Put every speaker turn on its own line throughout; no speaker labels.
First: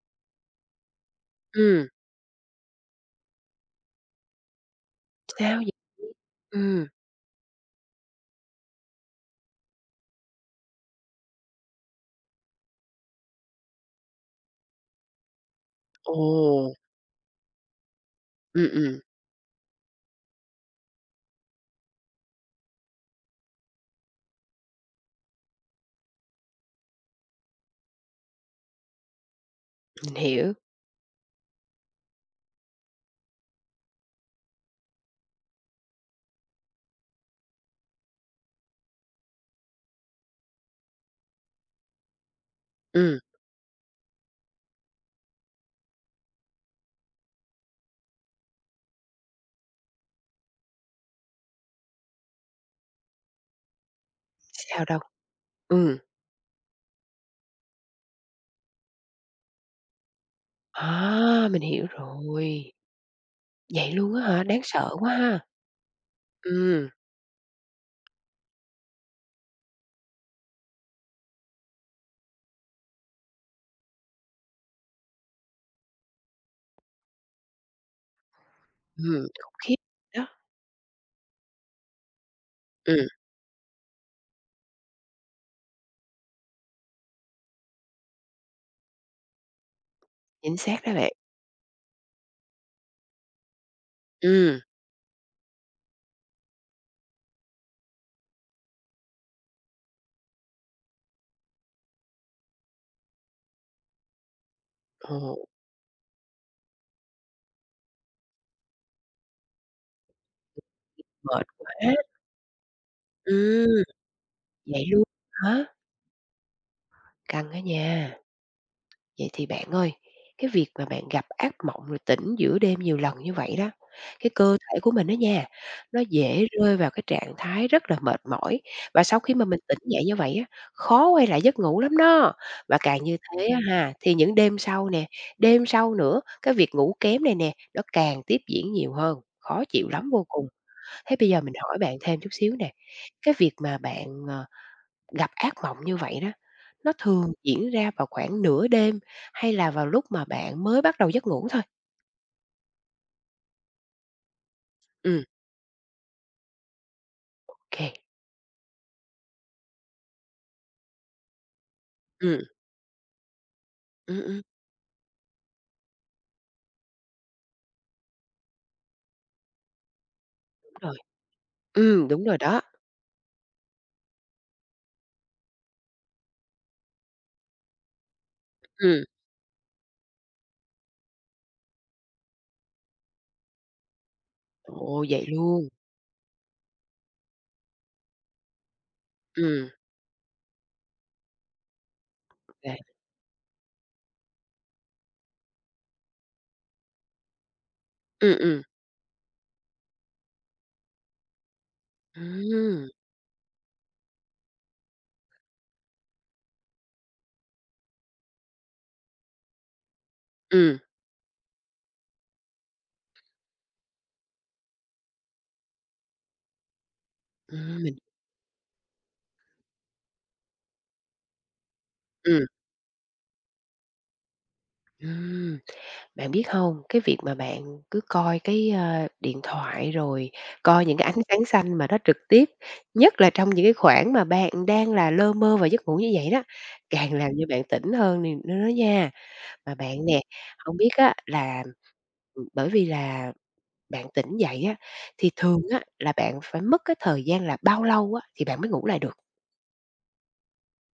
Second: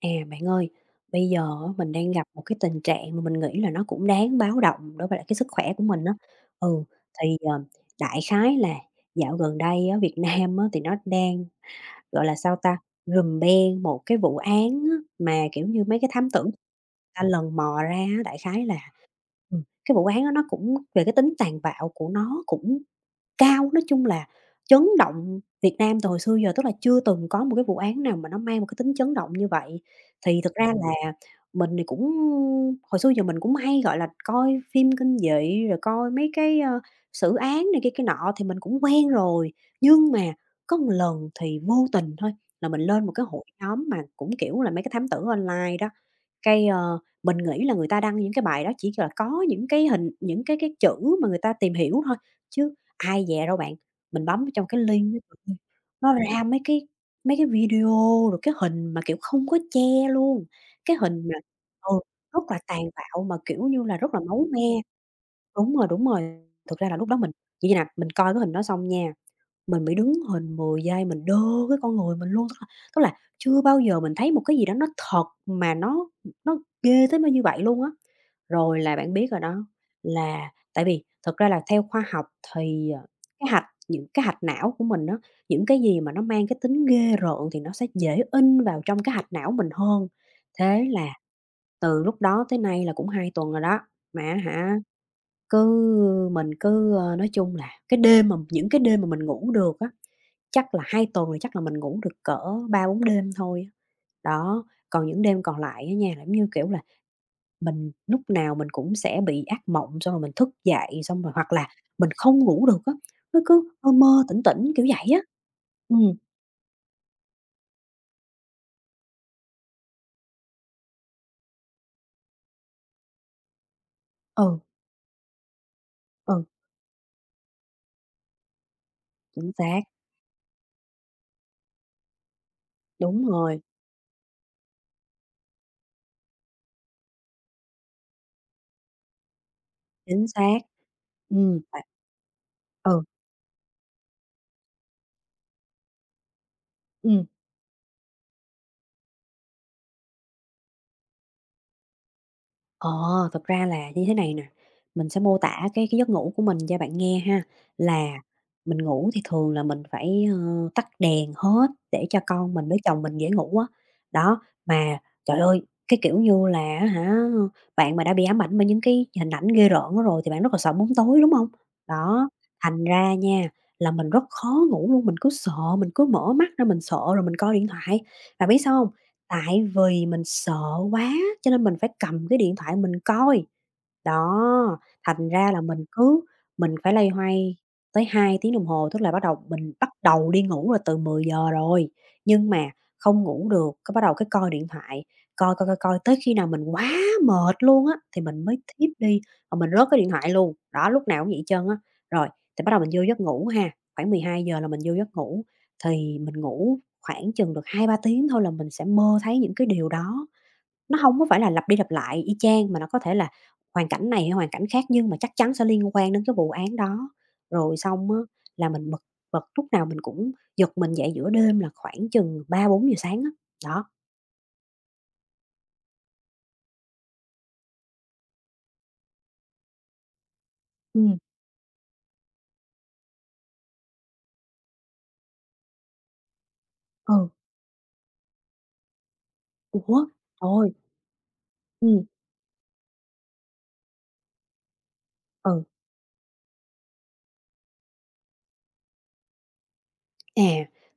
À, bạn ơi, bây giờ á,
Ừm.
mình đang gặp một cái tình trạng mà mình nghĩ là nó cũng đáng báo động đối với lại cái sức
Sao vậy?
khỏe của mình á. Ừ,
Ừm.
thì, đại khái là dạo gần đây á, Việt Nam á, thì nó đang, gọi là, sao ta, rùm beng một cái vụ án á, mà, kiểu như, mấy cái
Ồ.
thám tử ta lần mò ra á, đại khái
Ừm,
là. Cái vụ án đó nó cũng về cái tính tàn bạo của nó cũng cao, nói chung là chấn động Việt Nam từ hồi xưa giờ, tức là chưa từng có một cái vụ án nào mà nó mang một cái tính chấn động như vậy.
mình
Thì
hiểu.
thực ra là mình thì cũng hồi xưa giờ mình cũng hay, gọi là, coi phim kinh dị, rồi coi mấy cái, xử án này kia kia nọ thì mình cũng quen rồi. Nhưng mà có một lần thì vô tình thôi là mình lên một
Ừm.
cái hội nhóm mà cũng, kiểu là, mấy cái thám tử online đó. Cái, mình nghĩ là người ta đăng những cái bài đó chỉ là có những cái hình những cái chữ mà người ta tìm hiểu thôi, chứ ai dè đâu bạn. Mình bấm vô trong cái
Sao đâu?
link đó, trời ơi,
Ừm.
nó ra mấy cái video rồi cái hình mà, kiểu, không có che luôn, cái hình mà
À, mình hiểu
ừ, rất là
rồi.
tàn bạo mà, kiểu như
Vậy
là,
luôn
rất là
á hả?
máu
Đáng
me.
sợ quá ha.
Đúng rồi, đúng rồi. Thực
Ừm,
ra là lúc đó mình như vậy nè, mình coi cái hình đó xong nha, mình bị đứng hình 10 giây, mình đơ cái con người mình luôn, tức là chưa bao giờ mình thấy một cái gì đó nó thật mà nó ghê tới mức như vậy luôn á. Rồi là bạn
ừm,
biết rồi
khủng
đó,
khiếp đó.
là tại vì thật ra là theo khoa học thì,
Ừm.
cái hạch những cái hạch não của mình đó, những cái gì mà nó mang cái tính ghê rợn thì nó sẽ dễ in vào trong cái hạch não mình hơn.
Chính xác
Thế
đó
là
bạn.
từ lúc đó tới nay là cũng 2 tuần rồi đó, mà
Ừm.
hả, cứ mình cứ, nói chung là cái đêm mà những cái đêm mà mình ngủ được á, chắc là 2 tuần thì chắc là mình ngủ được cỡ ba bốn đêm thôi. Đó, còn những đêm
Ồ,
còn lại á nha, là, giống như, kiểu là, mình lúc nào mình cũng sẽ bị ác mộng, xong rồi mình thức dậy, xong rồi
mệt
hoặc là
quá.
mình không ngủ được á, nó cứ
Ừm.
mơ mơ tỉnh tỉnh,
Vậy
kiểu
luôn
vậy á.
hả?
Ừ,
Căng á nha. Vậy thì bạn ơi, cái việc mà bạn gặp ác mộng rồi tỉnh giữa đêm nhiều lần như vậy đó, cái cơ
ừ,
thể của mình đó nha, nó
ừ,
dễ rơi vào cái trạng thái rất là mệt mỏi, và sau khi mà
chính
mình tỉnh
xác,
dậy như vậy á, khó quay lại giấc ngủ lắm đó. Và càng như
đúng
thế á
rồi,
ha, thì những đêm sau nè, đêm sau nữa, cái việc ngủ kém này nè, nó càng tiếp diễn nhiều hơn, khó chịu lắm vô
chính
cùng.
xác.
Thế bây giờ mình
Ừ
hỏi
bạn.
bạn thêm chút xíu nè,
Ừ,
cái việc mà bạn, Gặp ác mộng như vậy đó, nó
ừm.
thường diễn ra vào khoảng nửa đêm hay là vào lúc mà bạn mới bắt đầu giấc ngủ thôi.
Ờ, thật ra là như thế này nè, mình sẽ
Ừm,
mô tả cái giấc ngủ của mình cho bạn nghe ha,
ok kê.
là mình ngủ thì thường là mình phải, tắt đèn hết để cho
Ừm,
con mình với chồng mình dễ ngủ á.
ừm,
Đó, mà trời ơi, cái kiểu như là hả, bạn mà đã bị ám ảnh bởi những cái hình ảnh ghê rợn đó rồi thì bạn rất là
đúng
sợ bóng
rồi.
tối, đúng không?
Đúng
Đó,
rồi đó.
thành ra nha, là mình rất khó ngủ luôn, mình cứ sợ, mình cứ mở mắt ra mình sợ rồi mình coi điện thoại. Bạn biết sao không?
Ừm.
Tại vì mình sợ quá, cho nên mình phải cầm cái điện thoại mình coi. Đó,
Ồ, vậy
thành ra là
luôn.
mình cứ mình phải loay hoay tới 2 tiếng đồng hồ, tức là bắt đầu
Ừm,
mình bắt đầu đi ngủ là từ 10 giờ rồi, nhưng mà
là
không ngủ được, cái bắt đầu cái coi điện thoại, coi, coi, coi, coi tới khi nào mình quá mệt luôn á, thì
ừm,
mình mới
ừm.
thiếp đi, và mình rớt cái điện thoại luôn. Đó, lúc nào cũng vậy hết trơn á. Rồi, thì bắt đầu
Ừm,
mình vô giấc ngủ ha, khoảng 12 giờ là mình vô giấc ngủ, thì mình ngủ khoảng chừng được hai ba tiếng thôi là mình sẽ mơ thấy những cái điều đó,
ừm,
nó không có phải là lặp đi lặp lại y chang mà nó có thể là hoàn cảnh này hay hoàn cảnh khác nhưng mà chắc chắn sẽ liên quan đến cái vụ án đó. Rồi
mình
xong á là mình bật, lúc nào mình cũng giật mình dậy giữa đêm là khoảng chừng
ừm,
ba bốn giờ sáng á, đó.
ừm. Bạn biết không, cái việc mà bạn cứ coi cái, điện thoại, rồi coi những
Ừ.
cái ánh sáng xanh mà nó trực tiếp, nhất là trong những cái khoảng mà bạn đang là lơ mơ và giấc ngủ như vậy đó, càng
Ừ.
làm cho bạn tỉnh hơn nè nữa đó nha. Mà bạn
Ủa?
nè,
Trời ơi!
không biết á là, ừ, bởi vì là bạn tỉnh dậy á, thì thường
Ừ.
á là bạn phải mất cái thời gian là bao lâu á thì bạn mới ngủ lại được?
À,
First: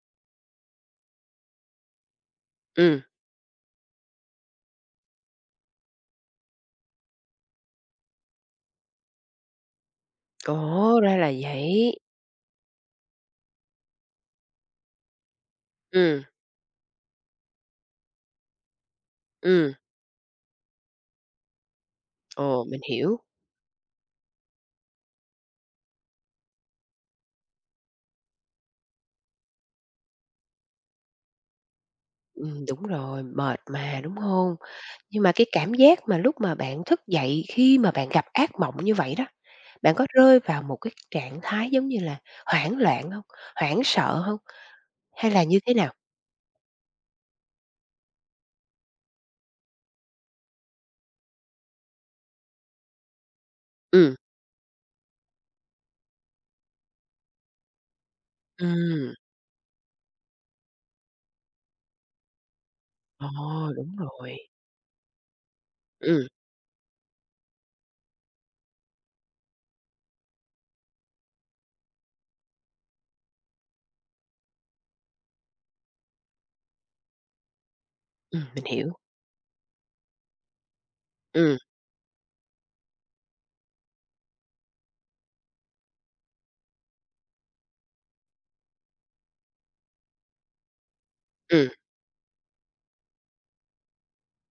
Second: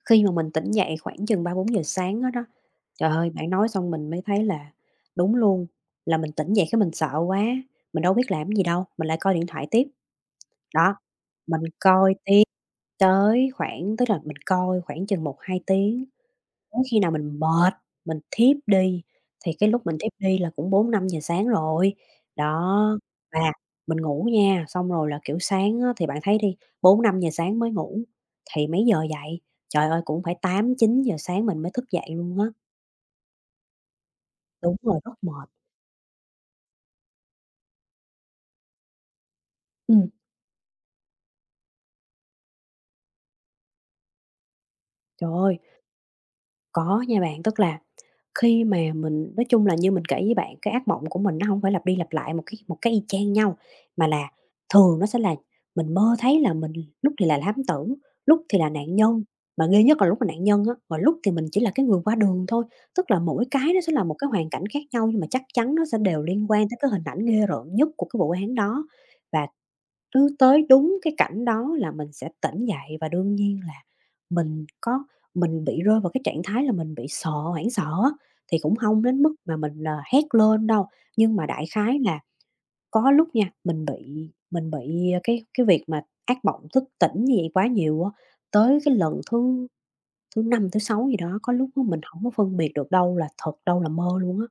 khi mà mình tỉnh dậy khoảng chừng ba bốn giờ sáng á đó,
Ừm.
trời ơi, bạn nói xong mình mới thấy là đúng luôn, là mình tỉnh dậy cái mình sợ quá, mình đâu biết làm gì đâu, mình lại coi điện thoại tiếp.
Ồ,
Đó,
ra là
mình
vậy.
coi tiếp tới khoảng, tức là mình coi khoảng chừng một hai tiếng,
Ừm,
tới khi nào mình mệt, mình thiếp đi, thì cái
ừm,
lúc mình thiếp đi là cũng bốn năm giờ sáng rồi.
ồ, mình
Đó,
hiểu.
và mình ngủ nha, xong rồi là, kiểu, sáng á thì bạn thấy đi, bốn năm giờ sáng mới ngủ, thì mấy giờ dậy? Trời ơi, cũng phải tám chín giờ sáng mình mới thức dậy luôn á.
Đúng rồi, mệt mà, đúng không?
Đúng rồi, rất
Nhưng mà cái
mệt.
cảm giác mà lúc mà bạn thức dậy khi mà bạn gặp ác mộng như vậy đó, bạn có
Ừm,
rơi vào một cái trạng thái giống như là hoảng loạn không? Hoảng sợ không?
trời
Hay là như
ơi,
thế nào?
có nha bạn, tức là khi mà mình nói chung là như mình kể với bạn, cái ác mộng của mình nó không phải lặp đi lặp lại một cái y chang nhau, mà
Ừm,
là thường nó sẽ là mình mơ thấy là mình lúc thì là thám tử, lúc thì là nạn
ừm.
nhân, mà ghê nhất là lúc là nạn nhân á, và lúc thì mình chỉ là cái người qua đường thôi. Tức là
Ồ,
mỗi cái nó sẽ
đúng
là một cái
rồi.
hoàn cảnh khác nhau nhưng mà chắc chắn nó sẽ đều
Ừm,
liên quan tới cái hình ảnh ghê rợn nhất của cái vụ án đó. Và cứ tới đúng cái cảnh đó là mình sẽ tỉnh dậy và đương nhiên là mình có mình bị rơi vào cái trạng thái là mình bị sợ, hoảng sợ á, thì
mình
cũng
hiểu.
không đến mức mà mình, hét lên đâu. Nhưng mà
Ừm,
đại khái là có lúc nha, mình bị, cái việc mà ác mộng thức tỉnh như vậy quá nhiều á, tới cái lần thứ thứ 5 thứ 6 gì đó, có
ừm.
lúc á mình không có phân biệt được đâu là thật, đâu là mơ luôn á.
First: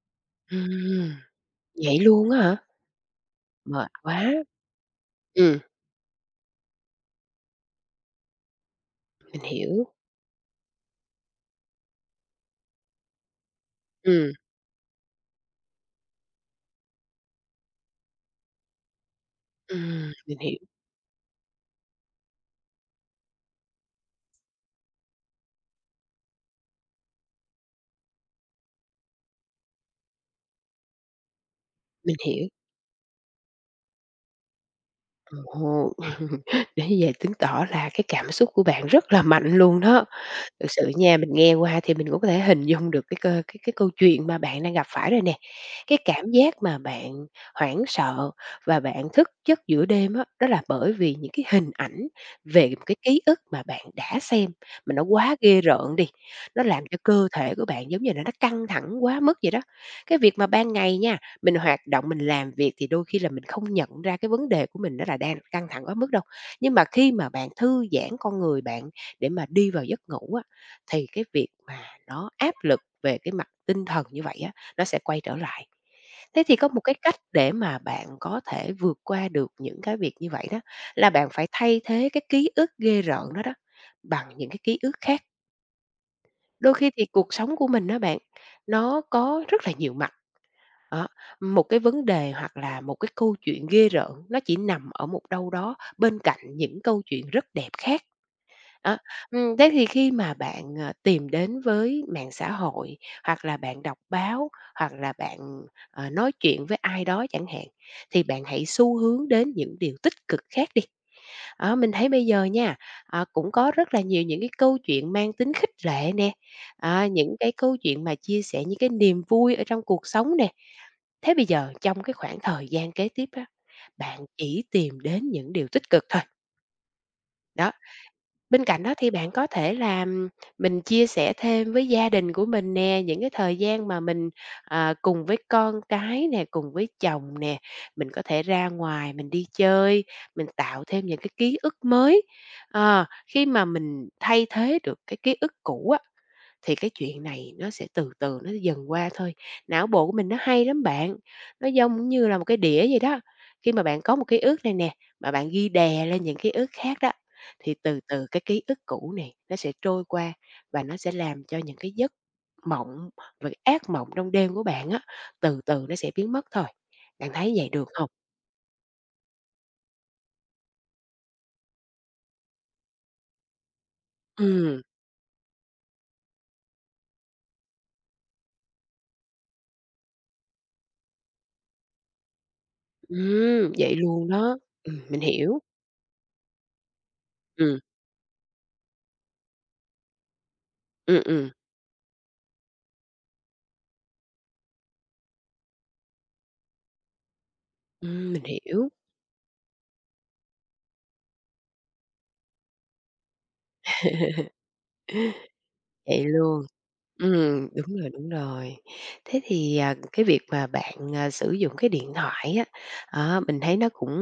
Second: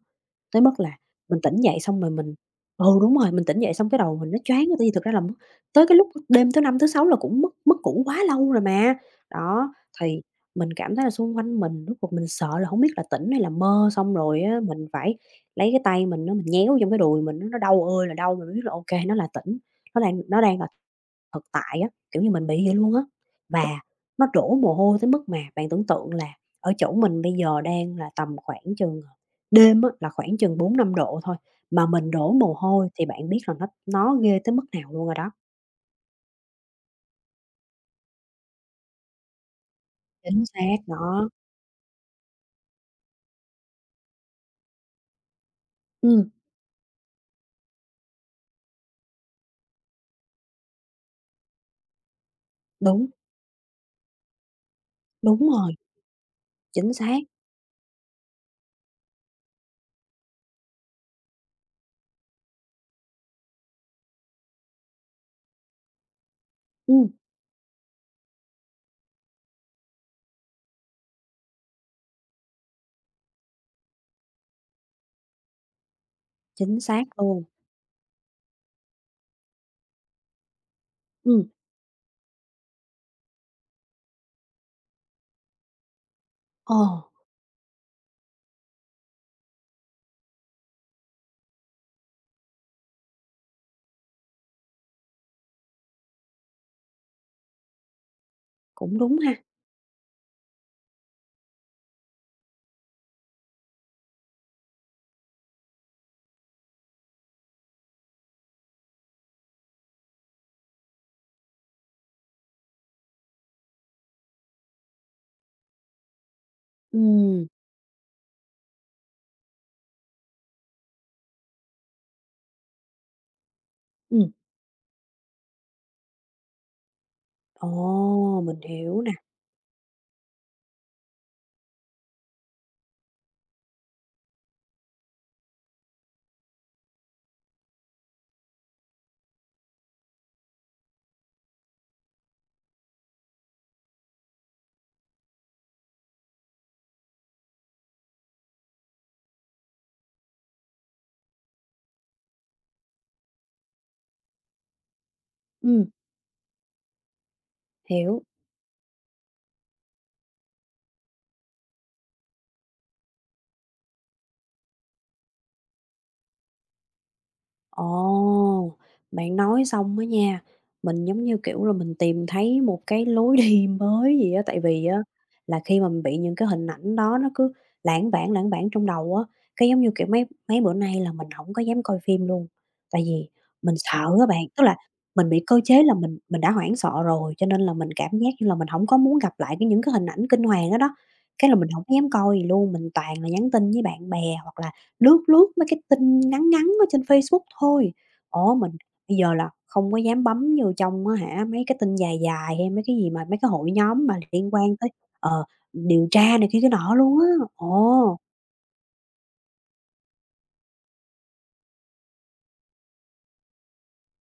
Tới mức là
Ừm.
mình tỉnh dậy
Vậy
xong rồi
luôn
mình,
á hả?
ừ, đúng rồi, mình tỉnh dậy xong
Mệt
cái đầu mình
quá.
nó choáng, tại vì thực ra là mất
Ừm,
tới cái lúc đêm thứ Năm, thứ Sáu là cũng mất mất ngủ quá lâu rồi mà.
mình
Đó,
hiểu.
thì mình cảm thấy là xung quanh mình lúc cuộc mình sợ là không biết là tỉnh hay là mơ, xong
Ừm,
rồi á mình phải lấy cái tay mình mình nhéo trong cái đùi mình á, nó đau ơi là đau, mình biết là ok nó là tỉnh,
mình
nó
hiểu,
đang là thực tại á, kiểu như, mình bị vậy luôn á. Và nó đổ mồ hôi tới mức mà bạn tưởng tượng là ở chỗ mình bây giờ đang là tầm khoảng chừng, đêm á, là khoảng chừng bốn năm độ thôi, mà mình
mình
đổ
hiểu.
mồ hôi thì bạn biết là nó ghê tới mức nào luôn rồi đó.
Ồ, đến như chứng tỏ là cái cảm xúc của bạn rất là mạnh luôn đó.
Chính
Thực
xác.
sự nha,
Đó,
mình nghe qua thì mình cũng có thể hình dung được cái cơ cái câu chuyện mà bạn đang gặp phải rồi nè. Cái
ừm,
cảm giác mà bạn hoảng sợ và bạn thức giấc giữa đêm á, đó là bởi vì những cái hình ảnh về một cái
đúng,
ký ức mà bạn đã xem mà nó quá
đúng
ghê
rồi,
rợn đi, nó làm
chính
cho
xác,
cơ thể của bạn giống như là nó căng thẳng quá mức vậy đó. Cái việc mà ban ngày nha, mình hoạt động, mình làm việc thì đôi khi là mình không nhận ra cái vấn đề của mình nó là đang căng thẳng quá mức đâu. Nhưng mà
ừm,
khi mà bạn thư giãn con người bạn để mà đi vào giấc ngủ á, thì cái việc mà nó áp lực về cái mặt tinh thần như vậy á, nó sẽ quay trở lại. Thế thì có
chính
một cái
xác
cách
luôn,
để mà bạn có thể vượt qua được những cái việc như vậy đó, là bạn phải
ừm,
thay thế cái ký ức ghê rợn đó đó, bằng những cái ký ức khác. Đôi
ờ,
khi thì cuộc sống của mình đó bạn, nó có rất là nhiều mặt. Đó, một cái vấn đề hoặc là một cái câu chuyện ghê rợn nó chỉ nằm ở một đâu đó bên cạnh những câu chuyện rất đẹp khác. Đó,
cũng đúng ha,
thế thì khi mà bạn, tìm đến với mạng xã hội, hoặc là bạn đọc báo, hoặc là bạn, nói chuyện với ai đó chẳng hạn, thì bạn hãy xu hướng đến những điều tích cực khác đi. Đó, mình thấy bây giờ nha, cũng có rất là nhiều những cái câu chuyện mang tính khích lệ nè, à, những
ừm,
cái câu chuyện mà chia sẻ những cái niềm vui ở trong cuộc sống nè. Thế bây giờ trong cái khoảng thời gian kế tiếp á, bạn
ừm,
chỉ tìm đến những điều tích cực thôi.
ồ,
Đó.
mình
Bên cạnh đó
hiểu
thì
nè,
bạn có thể là mình chia sẻ thêm với gia đình của mình nè, những cái thời gian mà mình, cùng với con cái nè, cùng với chồng nè, mình có thể ra ngoài mình đi chơi, mình tạo thêm những cái ký ức mới. Ờ, khi mà mình thay thế được cái ký ức cũ á, thì cái chuyện này nó sẽ từ từ nó dần qua thôi. Não bộ của mình nó hay lắm bạn, nó giống như là một cái đĩa vậy đó. Khi mà bạn có một ký ức này nè, mà bạn ghi
ừm,
đè lên những ký ức khác đó, thì từ
hiểu.
từ cái ký ức cũ này nó sẽ trôi qua, và nó sẽ làm cho những cái giấc mộng và cái ác mộng trong đêm của bạn á, từ từ nó sẽ biến mất thôi. Bạn thấy vậy được không?
Ồ, bạn nói xong á nha, mình giống như, kiểu là, mình tìm thấy một cái lối đi mới gì á. Tại
Ừm,
vì á là khi mà mình bị những cái hình ảnh đó nó cứ lãng vảng trong đầu á, cái, giống như, kiểu, mấy mấy bữa nay là mình không có dám coi phim luôn. Tại vì mình
vậy
sợ á
luôn
bạn,
đó.
tức là
Mình
mình bị
hiểu.
cơ chế là mình đã hoảng sợ rồi, cho nên là
Ừm,
mình cảm giác như là mình không có muốn gặp lại những cái hình ảnh kinh hoàng đó đó.
ừm,
Cái
ừm,
là mình hổng dám coi gì luôn, mình toàn là nhắn tin với bạn bè hoặc là lướt lướt mấy cái tin ngắn ngắn ở trên Facebook thôi.
mình
Ủa, mình
hiểu.
bây giờ là không có dám bấm vô trong á hả, mấy cái tin dài dài hay mấy cái gì mà mấy cái hội nhóm mà liên quan tới, ờ, điều
Vậy
tra này kia
luôn.
cái nọ luôn á.
Đúng rồi,
Ồ,
đúng rồi. Thế thì, à, cái việc mà bạn, à, sử dụng cái điện thoại á, mình thấy nó cũng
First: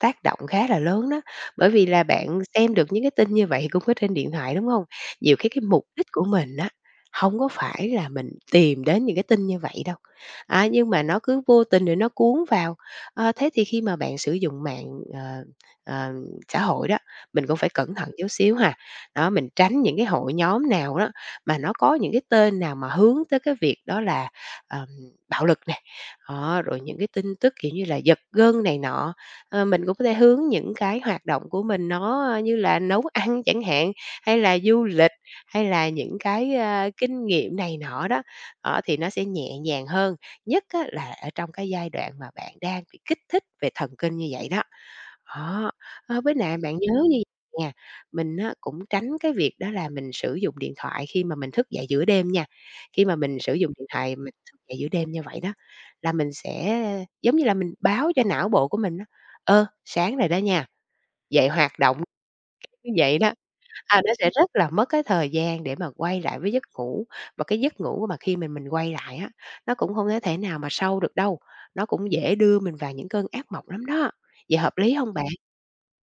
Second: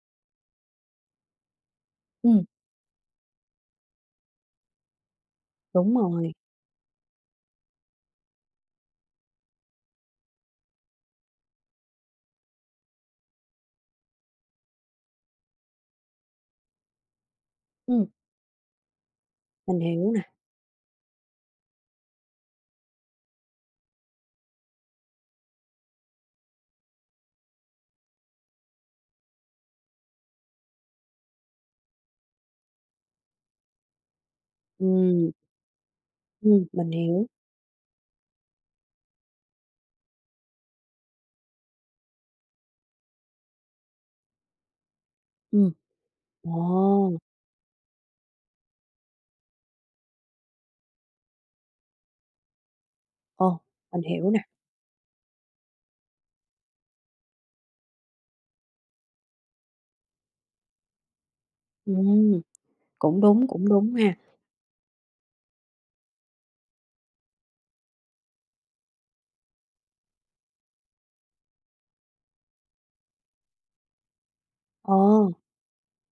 tác động khá là lớn đó, bởi vì là bạn
ừm,
xem được những cái tin như vậy cũng có trên điện thoại, đúng hông? Nhiều khi cái mục
đúng
đích của
rồi,
mình á, hông có phải là mình tìm đến những cái tin như vậy đâu, à, nhưng mà nó cứ vô tình rồi nó cuốn vào. Ờ, thế thì khi mà bạn sử dụng mạng, ờ, ờ, xã hội đó, mình cũng phải cẩn
ừm,
thận chút xíu ha. Đó, mình
mình
tránh những cái
hiểu nè,
hội nhóm nào đó mà nó có những cái tên nào mà hướng tới cái việc đó là, ờm, bạo lực này, đó, rồi những cái tin tức, kiểu như là, giật gân này nọ. Ờ, mình cũng có thể hướng những cái hoạt động của mình nó, như là nấu ăn chẳng hạn, hay là du lịch,
ừm,
hay là những cái,
mình
kinh
hiểu,
nghiệm này nọ đó, đó, thì nó sẽ nhẹ nhàng hơn, nhất á là ở trong cái giai đoạn mà bạn đang bị kích thích về thần kinh như vậy đó. Đó,
ừm,
với lại bạn nhớ như
ồ,
nè, mình á, cũng tránh cái việc đó là mình sử dụng điện thoại khi mà mình thức dậy giữa đêm nha. Khi mà mình sử
ồ,
dụng điện
mình
thoại
hiểu
mình
nè,
thức dậy giữa đêm như vậy đó, là mình sẽ giống như là mình báo cho não bộ của mình á, "Ơ, sáng rồi đó nha, dậy hoạt động."
ừm,
Như vậy đó,
cũng đúng
à, nó
ha,
sẽ rất là mất cái thời gian để mà quay lại với giấc ngủ, và cái giấc ngủ mà khi mình quay lại á, nó cũng không có thể nào mà sâu được đâu, nó cũng dễ đưa mình vào những cơn ác mộng lắm đó. Vậy hợp
ờ.
lý không bạn?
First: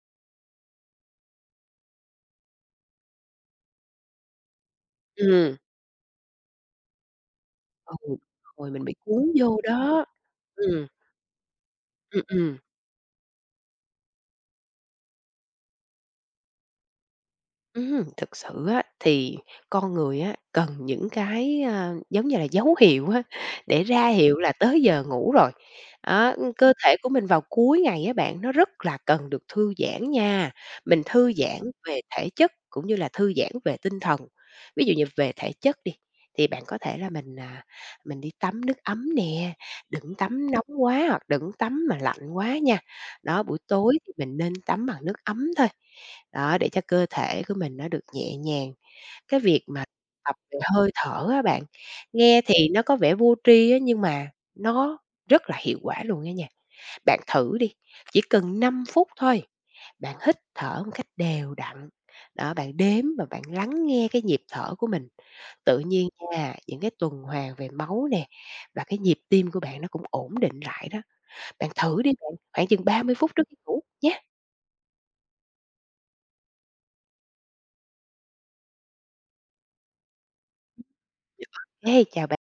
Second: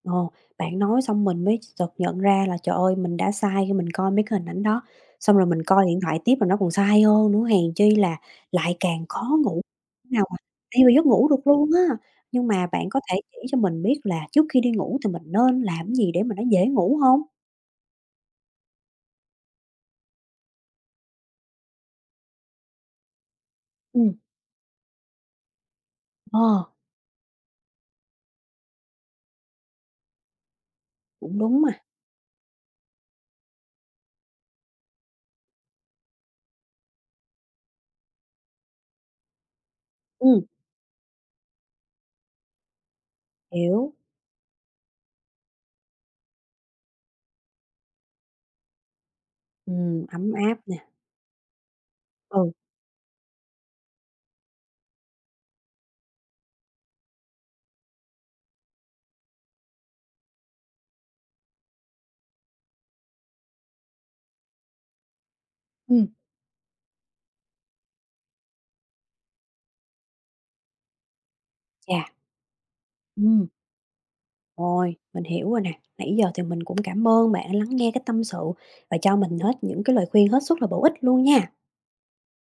Ồ, bạn nói xong mình mới chợt nhận ra là, trời ơi, mình đã sai khi mình coi mấy cái hình ảnh đó, xong rồi
Ừm.
mình coi điện thoại tiếp là nó còn sai hơn nữa, hèn chi
Ừ,
là
rồi
lại
mình bị
càng
cuốn
khó
vô
ngủ.
đó.
Thế nào mà đi
Ừm,
vào giấc ngủ được luôn á.
ừm,
Nhưng
ừm.
mà bạn có thể chỉ cho mình biết là trước khi đi ngủ thì mình nên làm gì để mà nó dễ ngủ không?
Thực sự á, thì con người á, cần những cái, giống như là, dấu hiệu á, để
Ừ.
ra hiệu là tới giờ ngủ rồi. Đó, ưm,
Ờ,
cơ thể của mình vào cuối ngày á bạn, nó rất là cần được thư giãn nha. Mình thư
cũng đúng
giãn
mà.
về thể chất cũng như là thư giãn về tinh thần. Ví dụ như về thể chất đi, thì bạn có thể là mình, mình đi tắm nước ấm nè, đừng
Ừm.
tắm nóng quá hoặc đừng tắm mà lạnh quá nha. Đó, buổi
Hiểu,
tối thì mình nên tắm bằng nước ấm thôi, đó, để cho cơ thể của mình nó được nhẹ nhàng. Cái việc mà
ấm
tập về
áp nè,
hơi thở á bạn, nghe
ừ.
thì nó có vẻ vô tri á, nhưng mà nó rất là hiệu quả luôn á nha. Bạn thử đi, chỉ cần 5 phút thôi, bạn hít thở một cách đều đặn, đó, bạn đếm và bạn lắng nghe cái nhịp thở của mình. Tự
Ừm.
nhiên nha, những cái tuần hoàn về máu nè, và cái nhịp tim của bạn nó cũng ổn định lại đó. Bạn thử
Chà.
đi bạn, khoảng chừng 30 phút trước
Ừm.
khi ngủ nhé.
Rồi, mình hiểu rồi nè. Nãy giờ thì mình cũng cảm ơn bạn lắng nghe cái tâm sự và cho mình hết những cái lời khuyên hết sức là bổ ích luôn nha.
Ê, chào